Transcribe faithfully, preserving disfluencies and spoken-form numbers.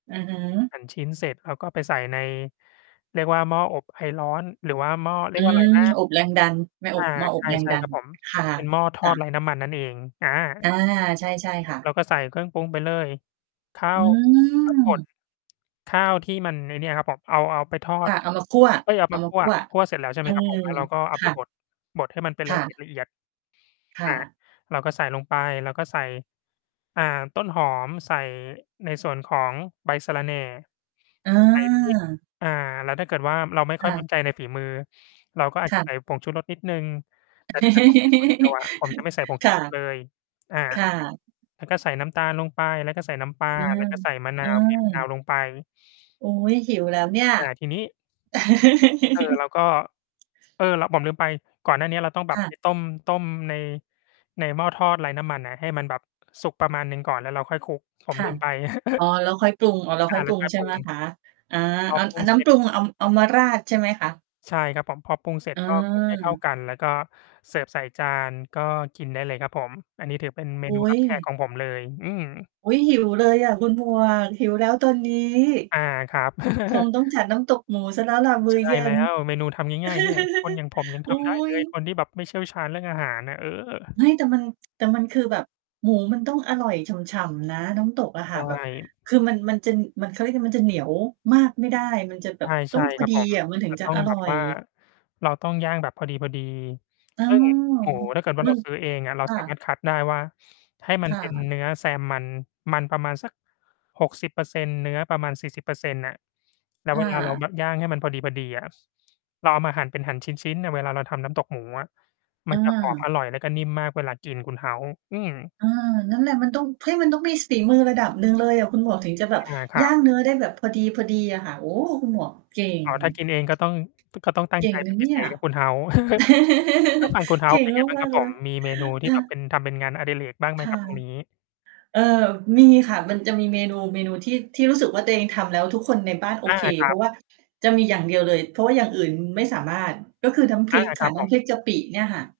อือฮึ หั่นชิ้นเสร็จแล้วก็ไปใส่ใน เรียกว่าหม้ออบไอร้อน หรือว่าหม้อ เรอีืยกว่าอะไรม นะ? อบแรงดัน ไม่ออา บ หม้ออบแรงใช่ ดัๆ ครน ับผม ค่ะ ที่ เป็นหม้อทจอ้ดะ ไร้น้ำมันนั่นเอง อา อา ใช่ ๆ ค่ะ เราก็ใส่เครื่องปรุงไปเลย ข้าอืว ข้าวบด ม ข้าวที่มัน ไอ้เนี่ยครับผม เอา เอาไปทอคด ่ะ เอามาคั่ว เอ๊ย! เอๆ าเมาคั่ว คั่วเสร็จแล้ว ใช่ไหออ มครับผม แล้วเราก็เอคาไป่บะ ด บดให้มันเป็น คล่ะเะ อียด คๆ อ่า ะ เราก็ใส่ลงไป เราก็ใส่ อ่า ต้นหอม ใส่ในส่วนของใบสะระแหน่ ใส่พริก เออ อ่า แล้วถ้าเกิดว่าเราไม่ค่คอย่มะ ั่นใจในฝีมือ เราก็อาจ คจ่ะ ใสะ ่ผงชูรสนิดหนึ่ง แต่ถ้าเกิดผมกินคนเดียวอะ ผมจะไม่ใส่ ผงคชู่ะ รส เลย อา ค่ะ แล้วก็ใส่น้ำตาลลงไป แล้วก็ใส่น้ำปลา เออ แล้วก็ใส่มะนเอาว บีบ มะ นาวอ ลงไป อุ๊ย! หิวแล้วเนี่ย อ่า ทีนี้ เออ เราก็ เออ ล ผมลืมไป ก่อนหน้าเนี้ยเราต้องแบคบ ่ไะ ป ต้ม ต้มใน ในหม้อทอดไร้น้ำมันอะ ให้มันแบบสุกประมาณหนึ่งก่อน แล้วเราค่อยคลุก ผมค่ลืะ มไป อ๋อ แล้วคอยปรุง อ๋อ แล้วอคา ่อยแปล้รุวง ค่อย ใช่ปรุไหมง คะ อา พออ ปรุอ งนเ้สร็ำปจ รุงเอา เอามาราดใช่ไหมคะ? ใช่ครับผม พอปรุงเสร็เจก็คลุกให้เข้าออ กัน แล้วก็เสิร์ฟใส่จานก็กินได้เลยครับผม อันนี้ถือเป็นเมอุนู๊รับแขกย ของผมเลย อืม อุ๊ย! หิวเลยอะคุณหมวก หิวแล้วตอนนี้ อา ครับ คงต้องจัดน้ำตกหมูเสียแล้วล่ะมืใ้ชอ่เย็แล้น ว เมนูทำง่าย ๆ เนี่ย คนอย่างผมยัง อุท๊ำได้ เลย ย คนที่แบบไม่เชี่ยวชาญเรื่องอาหารน่ะ เออ เฮ้ย! แต่มัน แต่มันคือแบบหมูมันต้องอร่อยฉ่ำ ๆ นะ น้ำตกอะใชค่ะ แบบ ่ คือมัน มันจะ เขาเรียกมันจะเหนียวมากไม่ได้ มันจะแบใบตช้อ่ งพๆ อครับ ดีผม อะ มันถึจงะจะต้อองรแบ่อบว่า ย เราต้องย่างแบบพอดี อ๋อ ๆ ซึ่งหมูถ้าเกิดว่าบึเราง ซื้อเองอะ เราค่สามะ ารถคัดได้ว่าให้มัคน่เป็นะ เนื้อแซมมัน มันประมาณสัก หกสิบเปอร์เซ็นต์ เนื้อประมาณ สี่สิบเปอร์เซ็นต์ น่ะ แล้ควเ่วลาเราะ แบบย่างให้มันพอดี ๆ อะ เราเอามาหั่น เป็นหั่นชิ้น ๆ เนี่ย เวลาเราทำน้ำตกหมูอะ เมันจะหอมออ อร่อยแล้วก็นิ่มมากเวลากินคุณ House อืม เออ นั่นแหละมันต้อง เฮ้ย! มันต้องมีฝีมือระดับหนึ่งเลยอะคุณหมวก ถึงจะแบบอา ครยั่าบ งเนื้อได้แบบพอดี ๆ อะค่ะ โอ้! คุณหมวกเก่อง ๋อ ถ้ากินเองก็ต้อง ก็ต้องตั้เกง่ใจ งเนปะ็นเพนีิ่เศย ษครับ คุณ House แล้วฝั่งคุณ เก่House เงป็นไงบ้างมคารัก บ ๆ เลผย ม มีเมนูทีค่่แบบเะ ป็น ทำเป็นงานอดิเรกบ้างไหมคค่รัะ บตรงนี้? เออ มีค่ะ มันจะมีเมนู เมนูที่ ที่รู้สึกว่าตัวเองทำแล้วทุกคนในบ้านโออา เค ครเพัราบ ะว่า จะมีอย่างเดียวเลย เพราะว่าอย่างอื่นไม่สามารถ ก็คือน้ำพอรา ิกคคร่ัะ บนผ้ำม พริกจะปิ เนี่ยค่ะ